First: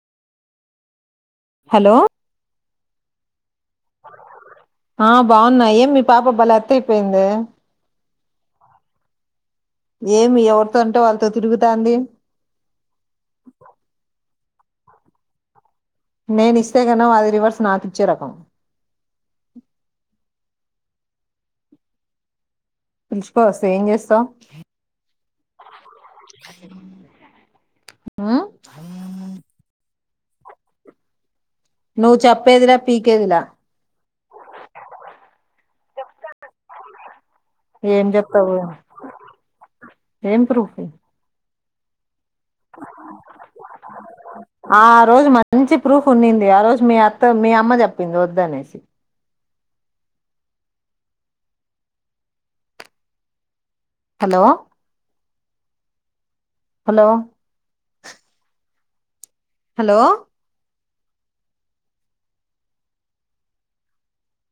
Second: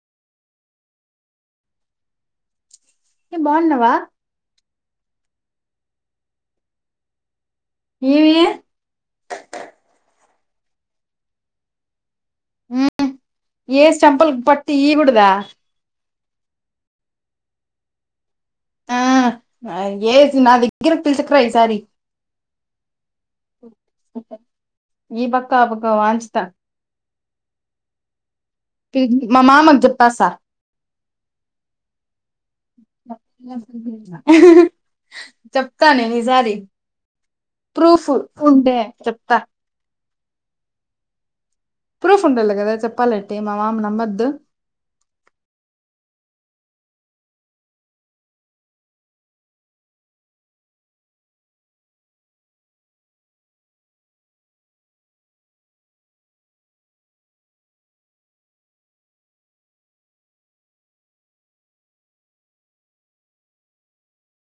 Hello ఏ బాగున్నవా ఆ బాగున్నా ఏం మీ పాప బలే అత్త అయిపోయింది. ఏమి ఏమి ఎవరితో అంటే వాళ్ళతో తిరుగుతాంది. ఏసి చంపల్ పట్ తీయకూడద నేను ఇస్తే గన్ వాల్ రివర్స్ నాకు ఇచ్చే రకం ఆ అయ్ ఏసినది గిర్ పిసాకు [unintelligible] ఈసారి సారి పిల్ చుకొన్ ఓస్తే ఏం చేస్తావ్ ఈ పక్క ఆ పక్ కో వంచుత ఉమ్ కిడ్ మా మామాకు జెప్ కసా నువ్ చెప్ ఆహా ఆహా [unintelligible] చెప్తానేన్ ఈసారి ప్రూఫ్ ఏం చెప్తావు ఉంటే చెప్తా ఏం ప్రూఫ్ ప్రూఫ్ ఉండాలి కదా చెప్పాలంటే మా మామ నమ్మదు ఆ రోజు మంచి ప్రూఫ్ ఉన్నింది ఆ రోజ మీ అత్త మీ అమ్మ జేప్పింది ఒద్దు అనీ హలో హలో హలో